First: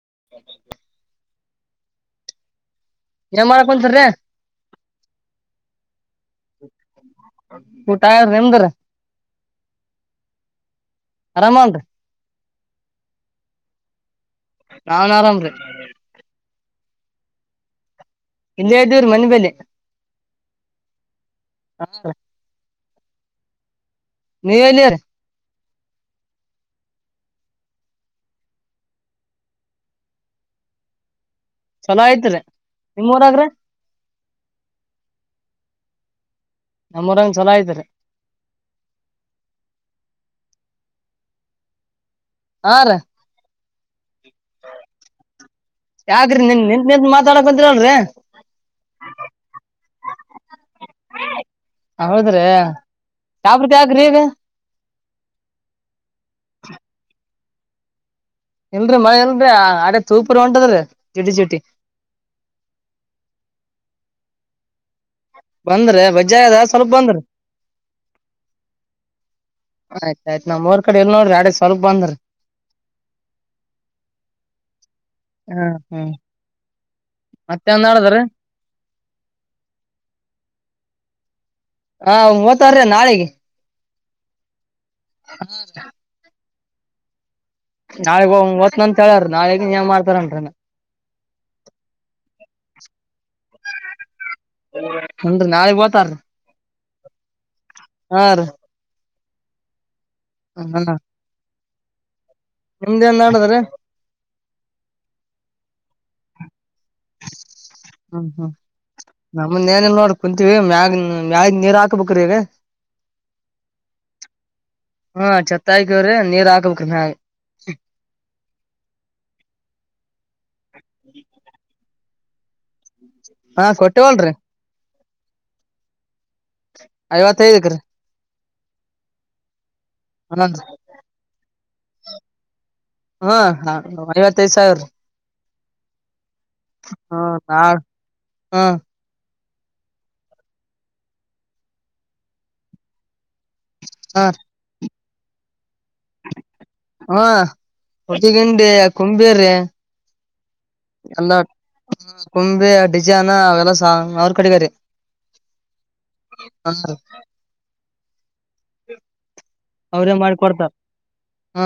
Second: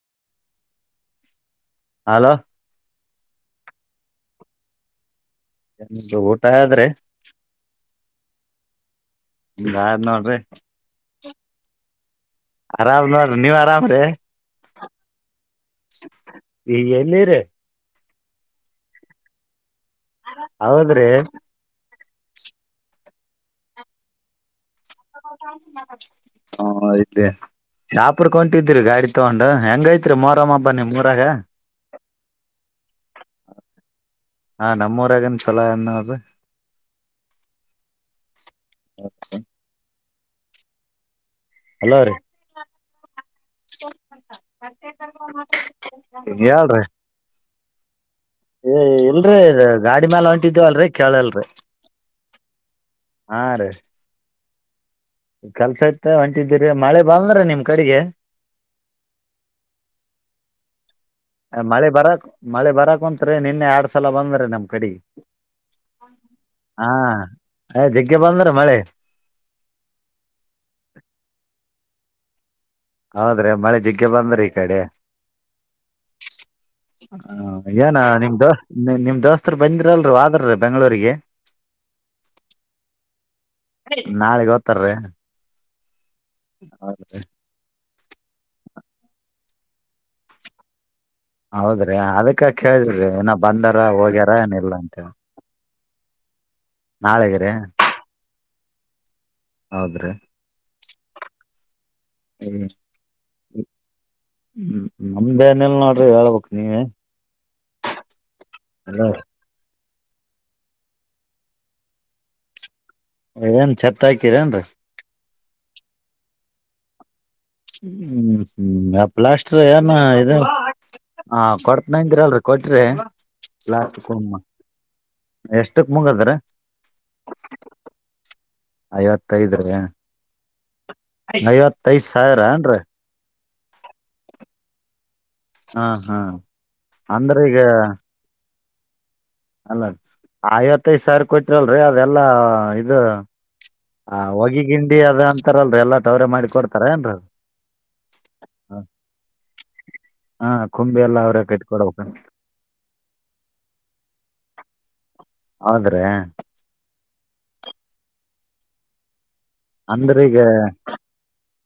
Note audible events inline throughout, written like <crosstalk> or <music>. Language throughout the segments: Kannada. <inaudible> ಹಲೋ ಏನ ಮಾಡಕ ಬಂತೀರಿ. ಶಿ ಊಟ ಆದ್ರ. ರಿಂದ್ರ ಆದ್ ನೋಡ್ರಿ. ಅರಾಮನೃ ಆರಾಮ್ ನೋರಿ ನೀವ್ ಆರಾಮ್ರೀ. ನಾವನ ಆರಾಮ್ರ. ಎ ಎಲ್ಲಿರಿ ಹಿಂದೆ ಅದುರಿ ಮನೆ ಬಲಿ ಹೌದ್ರಿ. <inaudible> ನೀವೆಲ್ಲರಿ ಹಾ ಇತ ಶಾಪುರಕ ಹೊಂಟೀದ್ದೂರಿ ಗಾಡಿ ತಗೊಂಡ ಹೆಂಗೈತ್ರಿ ಮೋರಮ್ಮ ಬ ನೀಮ್ಮ ಊರಾಗ ಚಲೋ ಆಯ್ತ್ರಿ ನಿಮ್ಮ ಊರಾಗ್ರಿ ಹಾ ನಮ್ಮೂರಗನ್ ಚಛಲೋ ಅನ್ನೋದು ನಮ್ಮರಂಗ ಚಲೋ ಇದಐತಾರೆ ಹಲೋ ರೀ ಹ ರ <unintelligible> ಯಾಕ್ರಿ ನಿನ್ ಹೇಳ್ರೀ ನಿಂತ್ ನಿಂತ್ ಮಾತಾಡಕಂತೀರಲ್ರಿ ಏ ಇಲ್ರೀ ಇ ಗಾಡಿ ಮೇಾಲ ಹೊಂಟಿದವಲ್ರಿ ಕೇಳಲ್ರಿ ಶಹಪುರ್ ಯಾಕೆ ರೀ ಈಗ ಕೆಲ್ಸ ಇತ್ತ ಹೊಂಟಿದ್ದೀರಿ ಮಳೆ ಬಾಲ್ನರ ನಿಮ್ ಕಡೆಗೆ ಇಲ್ರರಿ ಮಳ ಇಲ್ರರಿ ಅಡ ಸೂಪರಿ ಹೊಂಟದ್ರಿ ಜುಟಿ ಜುಟಿ ಮಳೆ ಬರಕ್ ಮಳೆ ಬರಕ್ ಕುಂತ್ರಿ ನಿನ್ನೆ ಎಡ್ ಸಲ ಬಂದ್ರೆ ನಮ್ ಕಡೆ ಬಂದ್ರಿ ವಜ್ಜಾ ಇದ ಸ್ವಲ್ಪ ಬಂದ್ರಿ ಜಗ್ಗೆ ಬಂದ್ರ ಮಳೆ ಆಯ್ತ ಆಯ್ತ್ ನಮ್ಮೂರು ಕಡೆ ಎಲ್ಲಿ ನೋಡ್ರಿ ಅಡ ಸ್ವಲ್ಪ ಬಂದ್ರರಿ ಹೌದ್ರೆ ಮಳೆ ಜಿಗ್ಗೆ ಬಂದ್ರಿ ಈ ಕಡೆ ಹ್ಮ್ ಹ್ಮ್ ಹ ಮತ್ತೇನ್ ಏನ ನಡದ್ರಿ ನಿಮ್ ದೋ ನಿಮ್ ದೋಸ್ತರು ಬಂದಿರಲ್ರು ಒದ್ರ ಬೆಂಗ್ಗಳೂರಿಗೆ ಹಾ ಮೂ ಒತ್ತವರ್ರಿ ನಾಳೆಗೆ ನಾಳೆ ಗೊತ್ತು ಹಾ ರೀ ಹೌ ರಿ ನಾಳಗ್ ಹ ಓತ್ನಿ ಅಂತ ಹೇಳಾರ ನಾಳಗ ನೀಏನ್ ಮಾಡ್ತಾರನ್ರ ಹೌದ್ರಿ ಅದಕ್ಕ ಕೇಳಿದ್ದರೆ ಇಏನ ಬಂದಾರ ಹೋಗ್ಯಾರ ಏನಿಲ್ಲಾ ಅಂತ ತರಿ ನಾಳೆ ಗಿರಿ ಹೌದ್ರಿ ಹ ಹ್ಮ್ ಹ್ಮ್ ನಮ್ದ ನಲ್ ನೋಡ್ರಿ ಹೇಳ್ಬೇಕ ಹ್ಮ್ ಹ್ಮ್ ನಮ್ಮನೆಲ್ಲೋ ಕುಂತೀವಿ ಮ್ಯಾಗ ಮ್ಯಾಗ ನೀರ್ ಹಾಕ್ಬೇಕ್ರೀ ಈಗ ಏನ್ ಛತ್ತ ಆಕಿರೇನ್ರಿ ತಾಯಕ ಅವ್ರ ನೀರು ಆಗಬೇಕ ಮೇಲೆ ಹ್ಮ್ ಹ್ಮ್ ಪ್ಲಾಸ್ಟರ್ ಏನ ಇ ಕೊಡ್ <unintelligible> ದಿರಲ್ರಿ ಕೊಟ್ರಿ <unintelligible> ಹಾ ಲಾಸ್ಟ್ ಕೊಟ್ಟೆವಲ್ರಿ ಎಷ್ಟಕ್ ಮುಂಗದ್ರ ಐವತ್ತಾಯಿದುರಿ ಐವತ್ತೈದ್ರ ಹಂದ್ರಿ ಐವತ್ತೈದು ಸಾವಿರ ಏನ್ರೀ ಹಾ ಐವತ್ತೈದ್ ಸಾವಿರ ಹಾ ಹಾ್ ಹ್ಮ ತ ಹ್ಮ್. ಅಲ್ಲ ಐವತ್ತೈದ್ ಸಾವಿರ ಕೊಟ್ರಲ್ರಿ ಅವೆಲ್ಲಾ ಇದು. ಹ ಒಗಿ ಗಿಂಡಿ ಅದ ಅಂತಾರಲ್. ಹಾಗಂಡಿ ಕುಂಬೇರ್ರೆ. ಹಾ ಕುಂಬಿ ಎಲ್ಲಾ ಎಲ್ಲ ಅವ್ರೇ ಕಟ್ಟಿ ಕೊಡ್ಬೇಕ ಕುಂಬೆ ಡಿಜೆನ ಅವೆಲ್ಲಸ ಅವ್ರ ಕಡೆಗಾರಿ. ಹೌದ್ರಿ ಅವ್ರೇ ಅಂದ್ರ ಈಗ ಮಾಡಿಕೊಡ್ತಾರ ಹಾ.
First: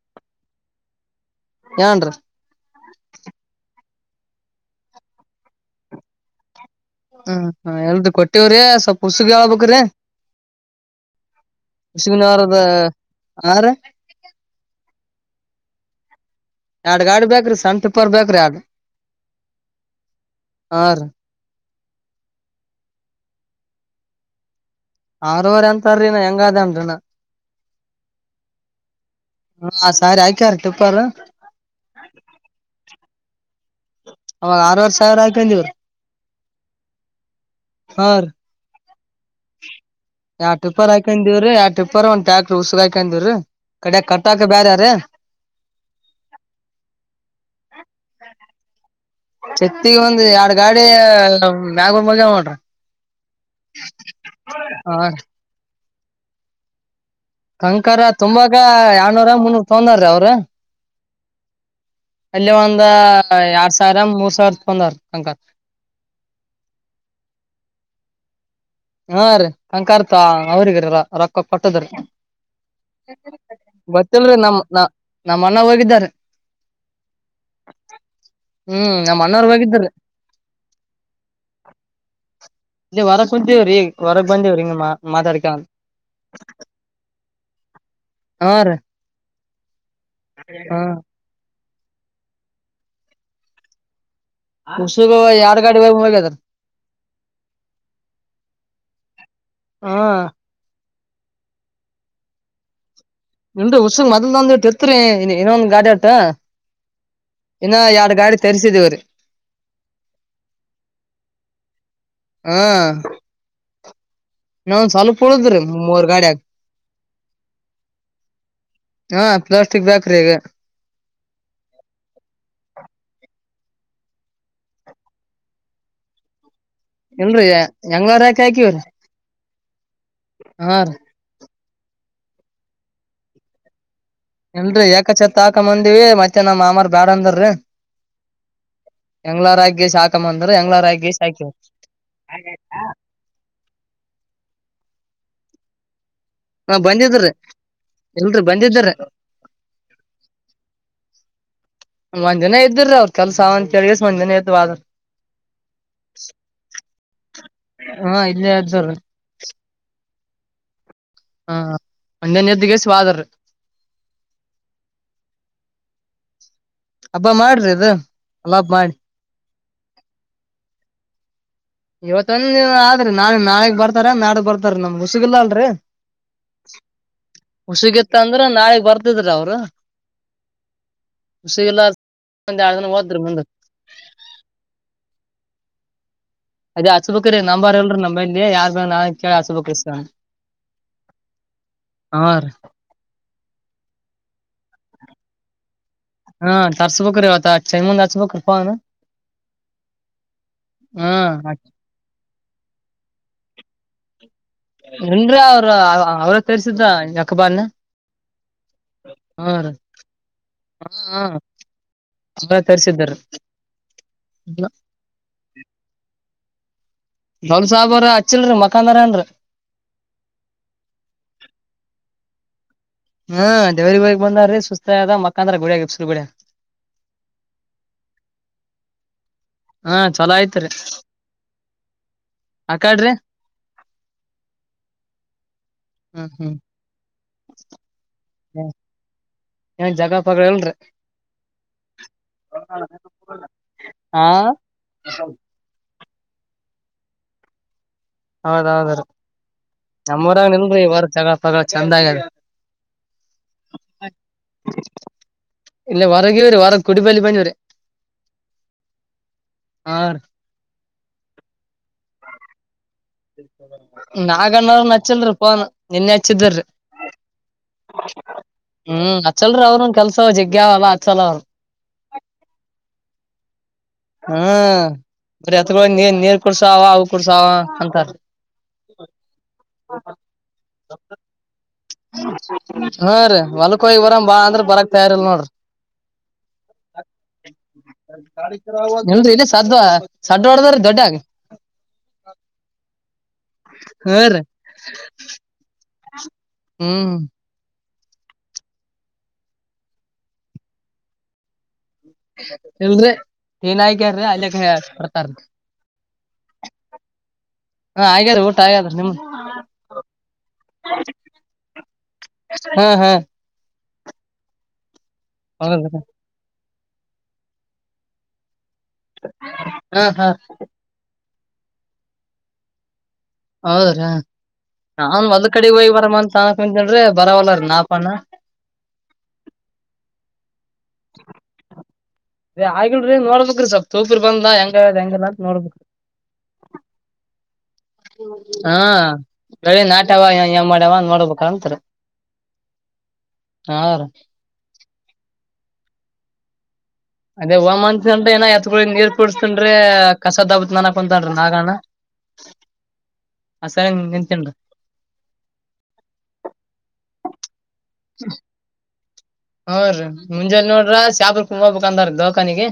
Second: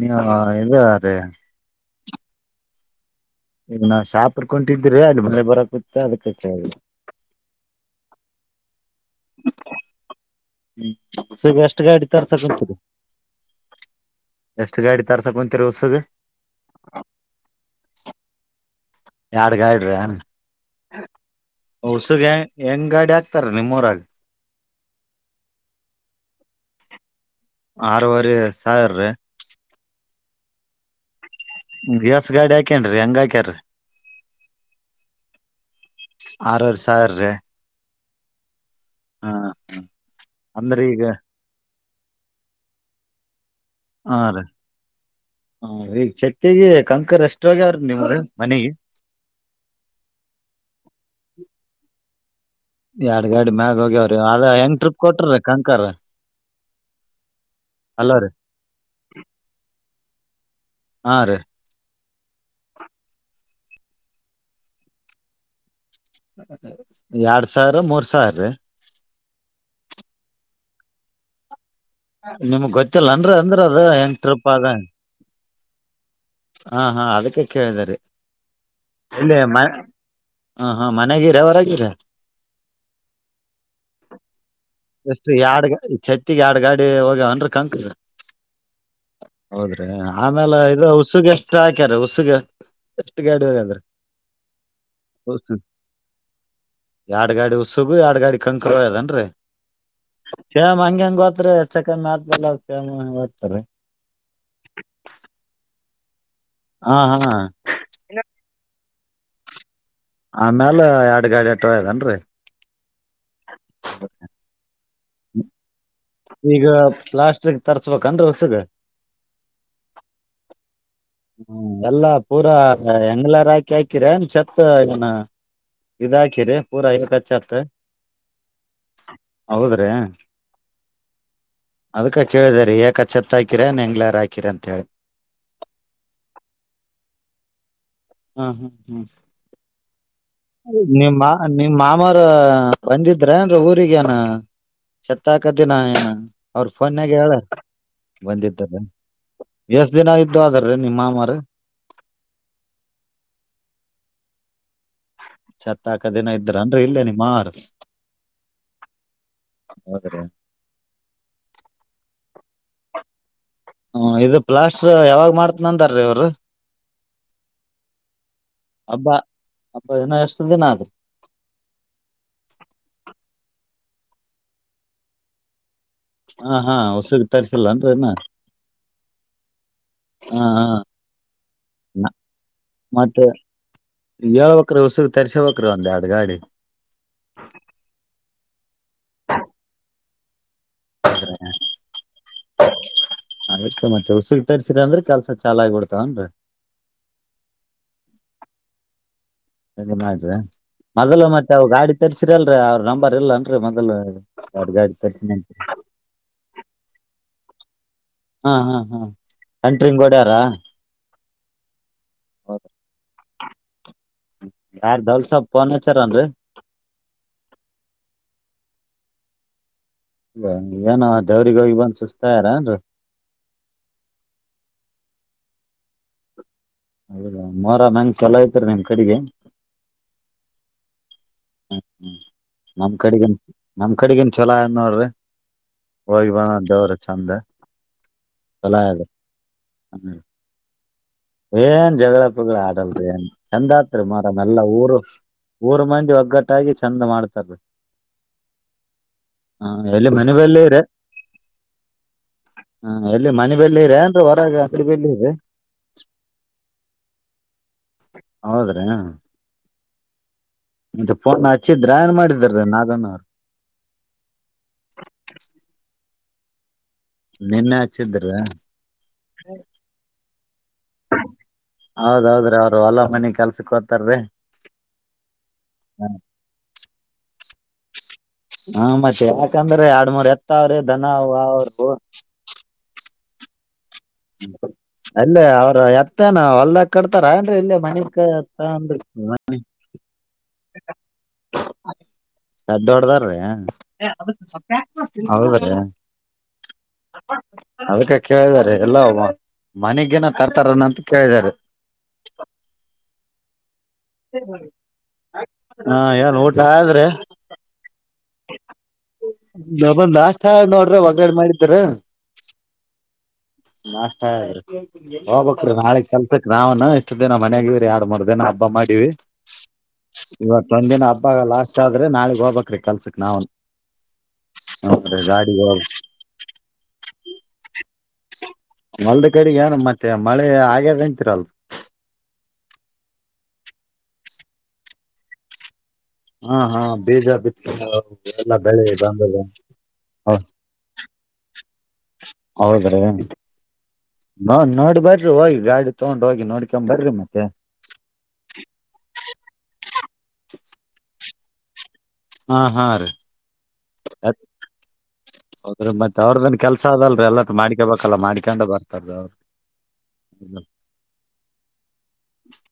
ನ್ಯ ಇದೆ ರಿ ಎಂಡ್ರಿ. ಈಗ ನಾ ಶಾಪರ್ಕೊಂಡಿದ್ರೆ ಅಲ್ಲಿ ಮಳೆ ಬರಕುತ್ತೆ ಅದಕ್ಕೆಳ್ರಿ ಹ್ಮ್, ಹೇಳ್ತಿಕೊಟ್ಟವರಿ, ಸ್ವಲ್ಪ ಹುಸುಗ ಹಳ್ಬೇಕ್ರಿ? <unintelligible> ಹ್ಮ, ಉಸುಗೇ, ಎಷ್ಟು, ಗಾಡಿ, ತರುಶುಬೇಕುವಂತೂದೀರಿ. ಹಾ ರೀ <inaudible> ಎಷ್ಟು, ಗಾಡಿ, ತರುಷುಬೇಕುಕುಂತೂರಿ, ಹೊಸಗ್. <inaudible> ಎರಡ್, ಗಾಡಿ ಬೇಕ್ರಿ! ಸಂತಪರ್ಬೇಕ್ರಿ? ಎರಡು. <inaudible> ಎರಡ್, ಗಾಡ್ರಿ! ರೀ ಹೊಸುಗೆ, ಹೆಂಗ್ ಗಾಡಿ ಆಗ್ತಾರೆ? <inaudible> ನಿಮ್ಮರಾಗಿ! <inaudible> ಆರವರೆ, ಅಂತಾರೀ, ನಾನು, ಹೆಂಗ ಅದೇನ್ರಿನ? <inaudible> ಆರವರೆ, ಸಾವಿರ ರೀ! <inaudible> ಕೆರಟುಪಲ್ಲೂ. <inaudible> ಗ್ಯಾಸ್, ಗಾಡಿ ಹಾಕೇನ್ರಿ, ಹಂಗುಅಕೋನೂರಿ. <inaudible> ಅವಾ, ಆರವರೆ ಸಾವಿರ ಅಕಾನ್ಡ್ಯೂಡಿವಿರಿ. <inaudible> ಆರೂವರೆ, ಸಾವಿರ ರೀ! <inaudible> ಹ, ರಿ. ಹ <inaudible> ಎರಡು, ಅಂದ್ರ ಟಿಪಾರ, ಈಗ ಅಕೊಂಡುಇಧಿವಿರಿ ಎರಡು ಟಿಪ್ಪರ, ಒಂದುತಿಪೇರ್,, ಉಸಗು, ಅಕೊಂಡುವರಿ. <inaudible> ಹಾ, ರೀ, ಹ ಈಗ ಚತ್ತಗೆ ಕಂಕರ್, ಎಸ್ಟು, ಹೇಳೋರೇ, ನಿನ್ಗೆ. <inaudible> ಮನೆಗೆ? <inaudible> ಚೆತ್ತಿಗೆ, ಒಂದು, ಎರಡು ಗಾಡಿ, ಮ್ಯಾಗ ಮೈಗ, ಮದುವೆಮಾಡು. <inaudible> ಎರಡ್, ಗಾಡಿ, ಮ್ಯಾಗ ಹೋಗ್ಯವ್ರಿ! ಅದ ಹೆಂಗ ಹಾ ಟ್ರಿಪ್, ಕೊಟ್ರೀ ಕಂಕ. <inaudible> ಕಂಕರ, ಅಲ್ಲರಿ ತುಂಬಾಗ, ಎರ್ನೂರ! ಮುನ್ನೂರ್ ತೊಗೊಂಡಾರೀ, ಅವ್ರ. <inaudible> ಹಾ, ರೀ. <inaudible> ಅಲ್ಲಿ, ಒಂದು, ಎರಡು, ಸಾವಿರ ಮೂರು ಸಾವಿರ, ತಗೊಂಡವರುರಿ, ಕಂಕ. <inaudible> ಎರಡ್, ಸಾವಿರ, ಮೂರ್ ಸಾವಿರೀ? <inaudible> ಹಾ, ರೀ, ಕಂಕತ ಅವ್ರಗ್ರ! ರೊಕ್ಕ ಕೊಟ್. ನಿಮ್ಗ್ ಗೊತ್ತಿಲ್ಲನ್ರಿ ಅಂದ್ರ ಅದ <inaudible> ಹೆಂಗ್ ಗೊತ್ತಲ್ರಿ, ಟ್ರಿಪ್ ನಮ್, ಅದ ನ, ನಮ್ಮ, ಅಣ್ಣ, ಹೋಗಿದ್ದಾರಿ. <inaudible> ಹಾ, ಹಾ, ಅದಕ್ಕೆ ಕೇಳಿದರಿ. ಹ್ಮ್ <inaudible> ನಮ್ ಇಲ್ಲಿ, ಅಣ್ಣವ್ರು ಮ, ಹೋಗಿದ್ದಾರಿ ಹ, ಹಾ, ಮನ್ಗಿರ ಹೊರಗಿರಾ? <inaudible> ಇ, ಹೊರಕ್, ಕುಂತಿವಿರಿ, ಹೊರಕ್, ಬಾಂಧ್ಯವುರಿ. <inaudible> ಎಷ್ಟು ಎರಡುಗೆ, ಛತ್ತಗೆ ಎರಡ್ ಗಾಡಿ ಹೋಗ್ಯಏನ್ರಿ, ಅಂದ್ರ ಕಾಣುಕೇ? ಹಾ ರೀ <unintelligible> ಹೌದ್ರಿ! ಆಮೇಲೆ ಹಾ ಇದು, ಹುಸುಗೆ ಎಷ್ಟು ಹಾಕ್ಯಾರ, ಹುಸುಗೆ ಎಷ್ಟು ಗಾಡಿ ಹೋಗದೇ? <inaudible> ಉಸೀರ್, ಎರಡು, ಗಾಡಿ ಒಗೂಧುಮೇಲೈ, ಅಗಾಧಾರಿ.. <unintelligible> ಎರಡ್, ಗಾಡಿ ಉಸುಗು, ಎರಡ್ ಗಾಡಿ, ಕಂಕರ ಅದನ್ರರಿ. <inaudible> ಹಾ. <inaudible> ಹಂಗೇನು, ಅಕೂತಿರಿ, ಚಕ ಮಾಡುಧುಮೇಲೈ. <inaudible> ನಿಂದು, ಉಸ್ಹು, ಮೊದಲು, ಒಂದ್, ಇಟ್ಟ ಇತ್ರಿ ಇನ್ನೊಂದ್, ಗಾಡಿ ಆಟ್ಟ. ಹಾ ಹಾ <inaudible> ಇನ್ನು, ಎರಡ್ ಗಾಡಿ ತರಿಸಿದೀವ್ರೀ? <inaudible> ಆಮ್ಯಾಲ, ಎರಡ್ ಗಾಡಿ ಎಟದೇನ್ರಿ? <inaudible> ಹಾ <unintelligible> <inaudible> ಇನ್ನೇನು, ಒಂದ್ ಸ್ವಲ್ಪ್! ಉಳಿದುರಿ, ಮೂರ್ ಗಾಡಿಯಾಗ. ಈಗ ಪ್ಲಾಸ್ಟಿಕ್ ತರ್ಸ್ಬೇಕನ್ರಿ ಹೊಸಗ <inaudible> ಹಾ, ಪ್ಲಾಸ್ಟಿಕ್, ಬೇಕರಿ ಈಗ? <unintelligible> ಹ್ಮ, ಎಲ್ಲಾ ಪೂರಾ! ಹೆಂಗ್ಲಾರ ಹಾಕಿ ಹಾಕಿರನ್, ಚೆಕ್, ಏನಾ? <inaudible> ಇದ, ಹಾಕಿರಿ. <inaudible> ಇಲ್ರಿ, ಏಕಛತ್ ಯಂಗರ ಯಾಕ, ಹಾಕಿರಿ! <inaudible> ಹೌದುರಿ? <inaudible> ಆ. ರಿ. <inaudible> ಅದ್ಕಕೆ, ಕೇಳಿದರಿ, ಯಾಕಛತ್ತತ್, ಹಾಕಿರ ನಿಂಗ್ಲ... <inaudible> ಇಲ್ರರಿ, ಏಕಚಛತ್ ಹಾಕ ಬಂದಿವ! ಮತ್ತೆ ನಮ್ಮ್ ಮಾಮಾರ್ ಬ್ಯಾಡ ಅಂದರಿ. <inaudible> ಹ್ಮ್, ಹ್ಮ್, ಹ್ಮ್. <inaudible> ಹಾಕಂಬಂದ್ರ ಹೆಂಗ್ಲಾರ ನಿಮ್ಮ, ಹಾಕಿಸಿ ಮವಾವರು, ಹಾಕಿವ್ರಿ ನಿಮ್ಮ ಮಾಮಾರ ಬಂದಿದ್ರ ಏನ್, ಊರಿಗೇನು? <inaudible> ಶತಾಕ, ದಿನ ಅವ್ರ! ಫೋನ್ಯಾಗ ಹೇಳು. <unintelligible> ಮುಂದೆ ಬಂದಿಡೆರ್ರಿ! ದಿನ ಇದ್ದು ಹೋದಾರ್ರಿ ನಿಮ್ ಮಾಮಾರ <inaudible> ಒಂದ್ಜನ ಇದ್ದ್ರ ಅವ್ರ ಕೆಲ್ಸ ಅಂತೇಳ. ಹನ್ನನೆ ಎದು ಬ <unintelligible> ಚತ್ತಾಕದೇನ ಇದ್ರ ಅನ್ ಇಲ್ಲೇ ನಿಮ್ ಮಾರ. ಹಾ ಇಲ್ಲಿ ಅಲ್ಲ. ಹೌದ್ರಿ ಹಾ ಮಜನ ಎದ್ದಿಗೆಸಿವಾದರಿ. ಹ್ಮ ಇದು ಪ್ಲಾಸ್ಟ್ರ ಯಾವಾಗ್ ಮಾಡ್ತನ ಅಂತಾರೀ ಅವರು. ಹಬ್ಬ ಮಾಡ್ರಿ ಇದು ಅಲ್ಲಾಪ್ ಮಾಡಿ ಅಬ್ಬಾ ಅಬ್ಬ ಏನ ಎಷ್ಟತದೆ ನದು. <inaudible> ಇವತ್ತೊಂದ ಆದ್ರಿ ನಾ ನಾಳಗ್ ಬರ್ತಾರ ನಾಡಗ್ ಬರ್ತಾರ ನಮ್ ಹುಸಿಗಿಲ್ಲ ಅಲ್ರರಿ. ಹಾ ಹಾ ಹೊಸಗ್ ತರ್ಸಿಲ್ಲನ್ರಿ ಇನ್ನ ಹಸಿಗಿತ್ತ ಅಂದ್ರೆ ನಾಳಗ್ ಬರ್ತಿದ್ರ ಅವರು. ಹಾ ಹಾ. ಸಿ ಎಲ್ಲ ಒ ಎಡು ಜನ ಹೋದ್ರಿ ಬಂದ. ಏಳ್ಬೇಕಕ್ರೆ ಉಸುಗ್ ತರ್ಸಬೇಕಕ್ರ ಒಂದ್ ಎಡು ಗಾಡಿ. ಅದೇ ಹಸು ಬ್ರೀ ನಂಬ ಬಾರ್ ಇಲ್ರೀ ನಮ್ಮೇಲಿ ಯಾರ್ ಬ ನಾ ಕೇಳಿ ಅಸುಬಕ್ ಇ. ಅದಕ್ಕೆ ಮತ್ತೆ ಉಸ. ತರಿಸಸಿ ಅ್ರ ಕೆಲಸ ಚ ಆಗ್ಬಿಡತ್ತೆ. ಹಾ ತರ್ಸು ಬಕ ರರಿತ ಚೈಮ ತರ್ಸ ಬಕ ಪ. ಎ ಮಾಡ್ರಿ ಮೊದ್ಲು ಮತ್ತೆ ಅವ ಗಾಡಿ ತರ್ಸಿರಲ್ರರಿ ಅವ್ರ ನಂಬರ್ ಇಲ್ಲನ್ರರಿ ಮೊದ್ಲು. ಏನ್ರ ಅವ್ರ ಅವ್ರ ತರ್ಸಿದ ಯಕಬಾನ. ಹಾ ಹಾ ಹ್ಮ ಸೆಂಟ್ರಿಂಗ್ ಗೋಡ್ಯಾರ. ಹಾ ಅವ್ರ ಹೌದ ತರ್ಸಿದ್ರಿ ಯಾರ ದೌಲ್ಸ ಪರ್ನಚರ್ ಅನ್ರರಿ. ಲ್ ಸಾಹಬ ಅವರ ಹಚ್ಚಿಲ್ರಿ ಮಕಾಂದಾರ ಅನ್ರಿ. ಇಲ್ಲ ಏನೋ ದೇವ್ರಗ ಹೋಗಿ ಬಂದ ಸುಸ್ತಾಾರನ್. ಹ್ಮ ದೇವ್ರ ಗಗ್ ಬಂದಾರೀ ಸುಸ್ತದ ಮಕ್ಕಾಂದ್ರ ಗುಡಿಯಸುರ್ ಗುಡ. ಹೌದಾ ಮೋರ ಮಂಗ್ ಚಲೋಯತರಿ ನಿಮ್ ಕಡೆಗೆ. ಹಾ ಚಲೋ ಆಯ್ತ್ರಿ. ಹ್ಮ್ ನಮ್ ಕಡೆಗನ್ ನಮ್ ಕಡೆಗನ್ ಚಛಲೋ ಏ ನೋಡ್ರಿ. ಹ್ಮ್ ಹೋಗಿ ಬ ಹ್ಮ್ ದವರು ಚಂದ ಚಲ ಇ. ನ ಜಗ ಪಗಳ ಅಲ್ರರಿ. ಏನ್ ಜಗಳಪ್ಪು ಆಡಲ್ ಏನ್ ಚಂದಾತ್ ಹಾ ಮರಮ ಎಲ್ಲ ಊರು. ಊರ್ ಮಂದಿ ಒಗ್ಗಟ್ಟಾಗಿ ಚೆಂದ ಮಾಡ್ತಾರ. ಹೌದೌದ ರೀ ಎಲ್ಲಿ ಮನೆ ನಮ್ಮರಾಗ ಬಲ್ಲಿ ನಿಂದಿ ವಾರ ಜಗಳ ಪಗಳ ಚಂದ ಆಗ್ಯದ. ಹಾ ಎಲ್ಲಿ ಮನೆ ಬೆಲ್ಲ ಇರ ಅಂದ ಹೊರಗೆ ಅಂಗಡಿ ಬೆಲ್ಲ ಇದೆ. ಇಲ್ಲ ವರಗೆವರ ವರ ಕುಡಿಬಾಲಿ ಬನ್ನಿವರ ಹೌದ್ರಿ ಹ. ಮತ್ತೆ ಪೂರ್ಣ ಹಚ್ಚಿದ್ರಾಯಏನ್ ಮಾಡಿದ ನಾಗನ. ನಾಗಣ್ಣ ಅವ್ರ ನಚ್ಚಲ್ರಿ ಪೋನ್ ನಿನ್ನೆ ಹಚ್ಚಿದ್ರರಿ. ನಿನ್ನೆ ಹಚ್ಚಿದ್ರಿ ಹ್ಮ್ ಅಚ್ಚಲ್ರೀ ಅವ್ನೊನ್ ಕೆಲ್ಸಜಿ. ಹೌದೌದ್ರೀ ಅವರು ಹೊಲ ಮನೆ ಕೆಲ್ಸಕ್ಕೆ ಹತ. ಹ್ಮ್ ಬರಿ ಎತ್ಗ ನೀ ನೀರ್ ಕುೂಡ್ಸಾವ ಅವು ಕುೂಡ್ಸಾವ ಅಂತಾರ. ಹ ಮತ್ತೆ ಯಾಕಂದ್ರೆ ಎರ ಮೂರ್ ಎತ್ತ ಅವ್ರಿ ದನ ಅವ್ರು. ಹಾ ರ ವಾಲ ಅಲ್ಲೇ ಅವರು ಎತ್ತೇನ ಹೊಲ್ದ ಕಡ್ತಾರ ಏನ್ ಇಲ್ಲೇ ಮನತ್ತ ಇಲ್ಲಿ ಸ ಸದ್ದವಾಡದ್ರ ದೊಡ್ಡ ಆಗ ಹೌದೀ ಹ್ಮ್ ಅದಕ್ಕೆ ಕೇಳಿದಾರೆ ಎಲ್ಲ ಮನೆಗನ ತರ್ತಾರನಂತ ಕೇಳಿದಾರೆ ಹೇಳಲ್ ಏನಯ್ಕ್ಯಾರೀ ಅಲ್ಲಿ ಬರ್ತಾರ ಹಾ ನ್ ಊಟ ಆದ್ರೆ ಹಾ ಆಗ್ಯಾರ ಊಟ ಆಗ್ಯಾದ್ರಿ ನಿಮ್ದ್ ನ ಬಂದ ನಾಷ್ಟ ನೋಡ್ರ ಒಗ್ಗಡೆ ಮಾಡಿದಾರ ಹಾ ಹಾ ನಾಷ್ಟರಿ ಹೋಗ್ಕ್ ರೀ ಹೌದ ನಾಳೆ ಕೆಲ್ಸಕ್ ನಾವ್ ಇಷ್ಟು ದಿನ ಮನಯಾಗರಿ ಎರಡ್ ಮೂರ್ ದಿನ ಹಬ್ಬ ಮಾಡಿವಿ ಹಾ ಹಾ ಇವತ್ತೊಂದ ದಿನ ಹಬ್ಬ ಇವಾಗ ಲಾಸ್ಟ್ ಆದ್ರ ನಳಗ್ ಹೋಗಬೇಕ ರೀ ಕಲ್ಸಕ್ಕೆ ಹೌದ ನನ್ ಒಂದ್ ಗಾಡಿಗೆ ಕಡೆಗ್ ಹೋಗ ಹೋಗಿ ಬರ ಅ ತಾನಕ್ ಅಂತ್ರಿ ಬರವಲ್ಲರ ನಾಪಾನ ಮಲ್ದ ಕಡೆಗೆ ಮತ್ತೆ ಮಳೆ ಆ ರ ಆಗಲ್ನೋಡ್ಬೇಕ್ರಿ ಸ್ವಲ್ ತೂಪರಿ ಬಂದ ಹೆಂಗ ಹೆಂಗ ಎಲ್ಲ ನೋಡ್ಬೇಕು ಹಾ ಹಾ ಬೀಜ ಬಿತ್ತ ಎಲ್ಲಾ ಹಾ ಬೆಳೆ ಬಂದದ ಅ ನಾಟ ಆ ಮಾಡ ಹನ್ ಮಾಡಬೇಕ ಅಂತಾರೆ ಹೌದ್ರಿ ನಾ ನೋಡ್ಬಾರ್ರಿ ಹೋಗಿ ಗಾಡಿ ತಗೊಂಡು ಹೋಗಿ ನೋಡ್ ಅದೇ ಹ್ಂತ್ನ್ ಏ ಎತ್ ನೀರ್ ಕುಡಸ್ತನ್ ಕಸ ದಬತ್ ನನಕ ಕುಂತನ್ನಾಗಣ ಹಾ ಹಾ ನಿಂತೇನ್ರಿ ಹೌದ್ರ ಮತ್ತೆ ಅವ್ರ್ದನ್ ಕೆಲ್ಸ ಅದಲ್ ಎಲ್ಲತ್ ಮಾಡ್ಕಬ ಕಲ ಮಾಡ್ಕೊಂಡು ಬರ್ತಾರ್ದ ಅವ್ರು ಹ್ರೀ ಮುಂಜಾನ ನೋಡ್ರ ಶಾಪ ಕುಂಬಬೇಕಂದಾರ ದೋಖಾನಿಗೆ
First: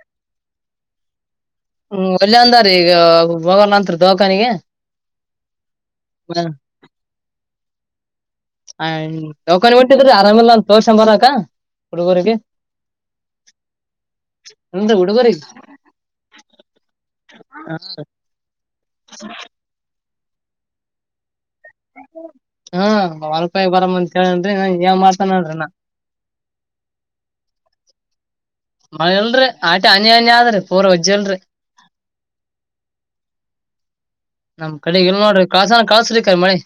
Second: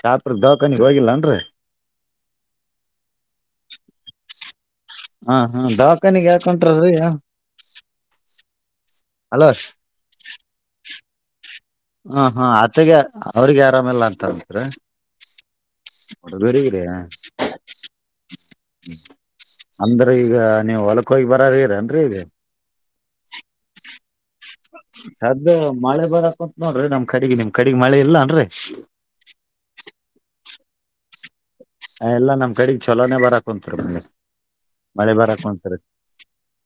ಶಾಪ್ರ ದವಾಖಾನಿಗ್ ಹೋಗಿಲ್ಲನ್ರರಿ ಹ್ಮ ಒಲ್ಯ ಅಂದಾರೀಈಗ ಹೋಗಂರಿ ದೋಖಾನಿಗೆ ಹಾ ಹ್ಮ್ ದವಾಖಾನಗ ಯಾಕಂಟಯ ಹ್ಮ ತೌಕೊಂಡನ್ ಬಿಟ್ಟಿದ್ರಿ ಆರಾಮಲ್ಲ ತೋಷ ಬರಕ ಹ್ಮ ಹಾ ಆತೆಗೆ ಅವ್ರಿಗೆ ಆರಾಮಲ್ಲ ಅಂತ ಅತ್ ಅಂದ್ರ ಹುಡುಗರಿಗೆ ಬರಗೆಯ ಅಂದ ಅ ಈಗ ನೀವು ಹೊಲಕ್ಕ ಹೋಗಿ ಬರ್ರೀರೇನ್ರೀ ಇ ಹ್ಮ ಒ ರೂಪಾಯಿ ಬರಾಮ ಅಂತತ್ ಹೇಳನ್ ನಾನ್ ಏ ಮಾತ ಸದ್ದ ನೋಡ್ರಿ ನಾ ಮಳೆ ಬರಾಕುಂತ್ ನೋಡ್ರಿ ನಮ್ ಕಗ್ ನಿಮ್ ಕಡೆಗ್ ಮಳೆ ಇಲ್ಲಾನ್ರಿ ಮಲ್ರಿ ಆಟಿ ಅನಯ ಅನ್ಯ ಆದ್ರಿ ಪೂರ್ ವಜ್ಜಲ್ರರಿ ಹ ಎಲ್ಲಾ ನಮ್ ಕಡಗ್ ಚೊಲೋನನೆ ಬರಕ್ ಕುಂತರ ನಮ್ ಕಡೆ ಇಲ್ಲ ನೋಡ್ರಿ ಕಾಸಾನ ಕಾಡೀ ಮಳೆ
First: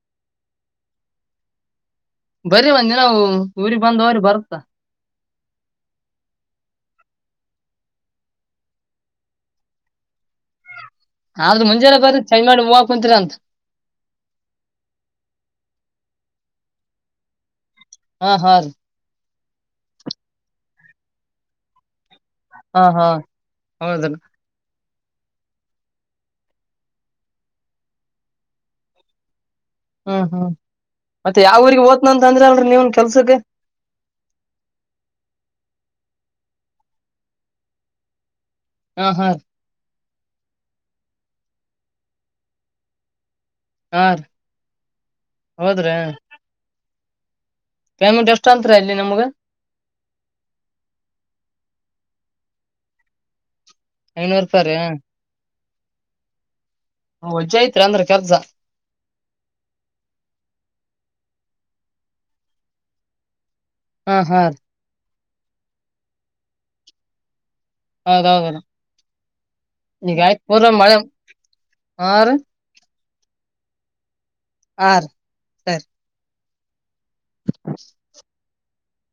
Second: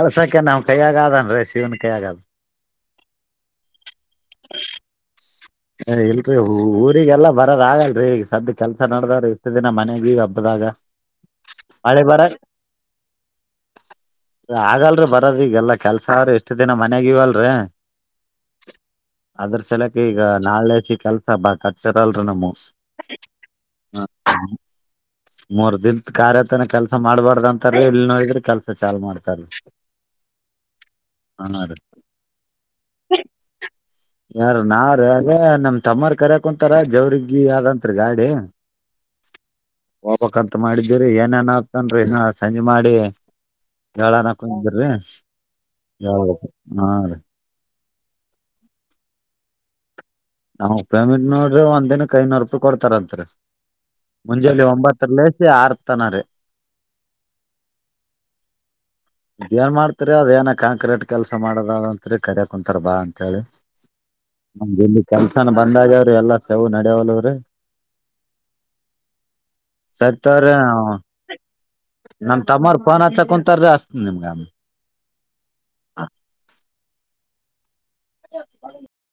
ಅಳ್ಸಕ ನಾವ್ ಕೈಯ್ಯಗದನ್ರೀ ಶಿವನ್ ಕೈಯ್ಯಗಾದ ಬರೀ ಬಂದಿ ನಾವು ಊಗ್ ಬಂದ ಅವ್ರ ಬರ್ತ್ತ ಇಲ್ರರಿ ಊರಿಗೆಲ್ಲಾ ಬರೋದ ಆಗಲ್ರರಿ ಈ ಸದ್ದ ಕೆಲ್ಸ ನಡ್ದಾರ ಇಷ್ಟ ದಿನ ಮನೆಗೆ ಹಬ್ಬದಾಗ ಆದ್ರ ಮುಂಜೆನ ಮಳೆ ಬ ಬರ ಚೆಡಿ ಹವಕ್ ಕುಂತೀರ ಅಂತ ಆಗಲ್ರಿ ಬರದ ಈಗಲ್ಲಾ ಕೆಲ್ಸ ಅವ್ರಿ ಇಷ್ಟ ದಿನ ಮನ್ಯಾಗ ಇವಲ್ರಿ ಹಾ ಹಾ ರ ಅದ್ರ ಸಲಕ ಈಗ ನಾಳೆಸಿ ಕೆಲ್ಸ ಬಾಕ್ ಕಟ್ತಾರಲ್ರಿ ನಮ್ಮ ಹೌದ <unintelligible> ಮೂರ್ ದಿನತ್ ಕಾರ್ಯತನ ಕೆಲ್ಸ ಮಾಡ್ಬಾರ್ದ ಅಂತಾರ ಇಲ್ಲಿ ನೋಡಿದ್ರೆ ಕೆಲ್ಸ ಚಾ ಮಾಡ್ತಾರ ಹ್ಮ್ ಹ್ಮ್ ಮತ್ತೆ ಯಾವ ಊಗ್ ಓ್ನಂತ ಅಂದ್ರ ಅಲ್ರಿ ನೀವನ್ ಕೆಲ್ಸಕ್ಕೆ ಯಾರ ನಾರ ಅದ ನಮ್ ತಮ್ಮರ್ ಕರಕ ಕುಂತಾರ ಜವ್ರಗ ಅಂರಿ ಗಾಡಿ ಹ ಹಾ ಹೋಗಬಕ್ಂತ ಮಾಡಿದ್ದೀರಿ ಏನೇನ್ ಆಗ್ತನ್ರಿ ಇನ್ನ ಸಂಜೆ ಮಾಡಿ ಹಾ ರೀ ಯಳ್ನಕಿದಿರಿ ಹಾ ಮೆಂಟ್ ಎಷ್ಟ ಅತ್ರ ಇಲ್ಲಿ ನಮ್ಗ ನಾಪೇಮೆಂಟ್ ನೋಡ್ರಿ ಒಂದ್ನಕ್ ಐನೂರು ರೂಪಾಯಿ ಕೊಡ್ತಾರಂರಿ ಐನೂರು ಮುಂಜಾನೆ ರೂಪಾಯಿ ರೀ ಒಂಬತ್ತರಲಸಿ ಆರ್ತನರ ವಜ್ಜಿ ಐತ್ರಿ ಅಂದ್ರ ಕೆಲ್ಸ ಏನ್ ಮಾಡ್ತರಿ ಅದೇ ಏನ ಕಾಂಕ್ರೀಟ್ ಕೆಲ್ಸ ಮಾಡದತ್ರಿ ಕರ ಕುಂತಾರ ಬಾ ಅಂತ ಹೇಳಿ ಹ್ಮ ಹಾ ರ ಕೆಲ್ಸನ ಬಂದಾಗ್ಯವ್ರೀ ಎಲ್ಲಾ ಸೆವು ನಡ್ಯವಲ್ರೀ ಹೌದೌದದು ಈ ಸರಿತವ್ರಿ ಗಾಯತ್ದ ಮಳೆ ಆರ ಪೋನಾ ಹಚ್ಚಕುಂತರ ರಿ ಹಚ್ತೇನ ನಿಮಗ ಅಮೇಲ್. ಆ ರಿ ಸರಿ. <inaudible> <inaudible>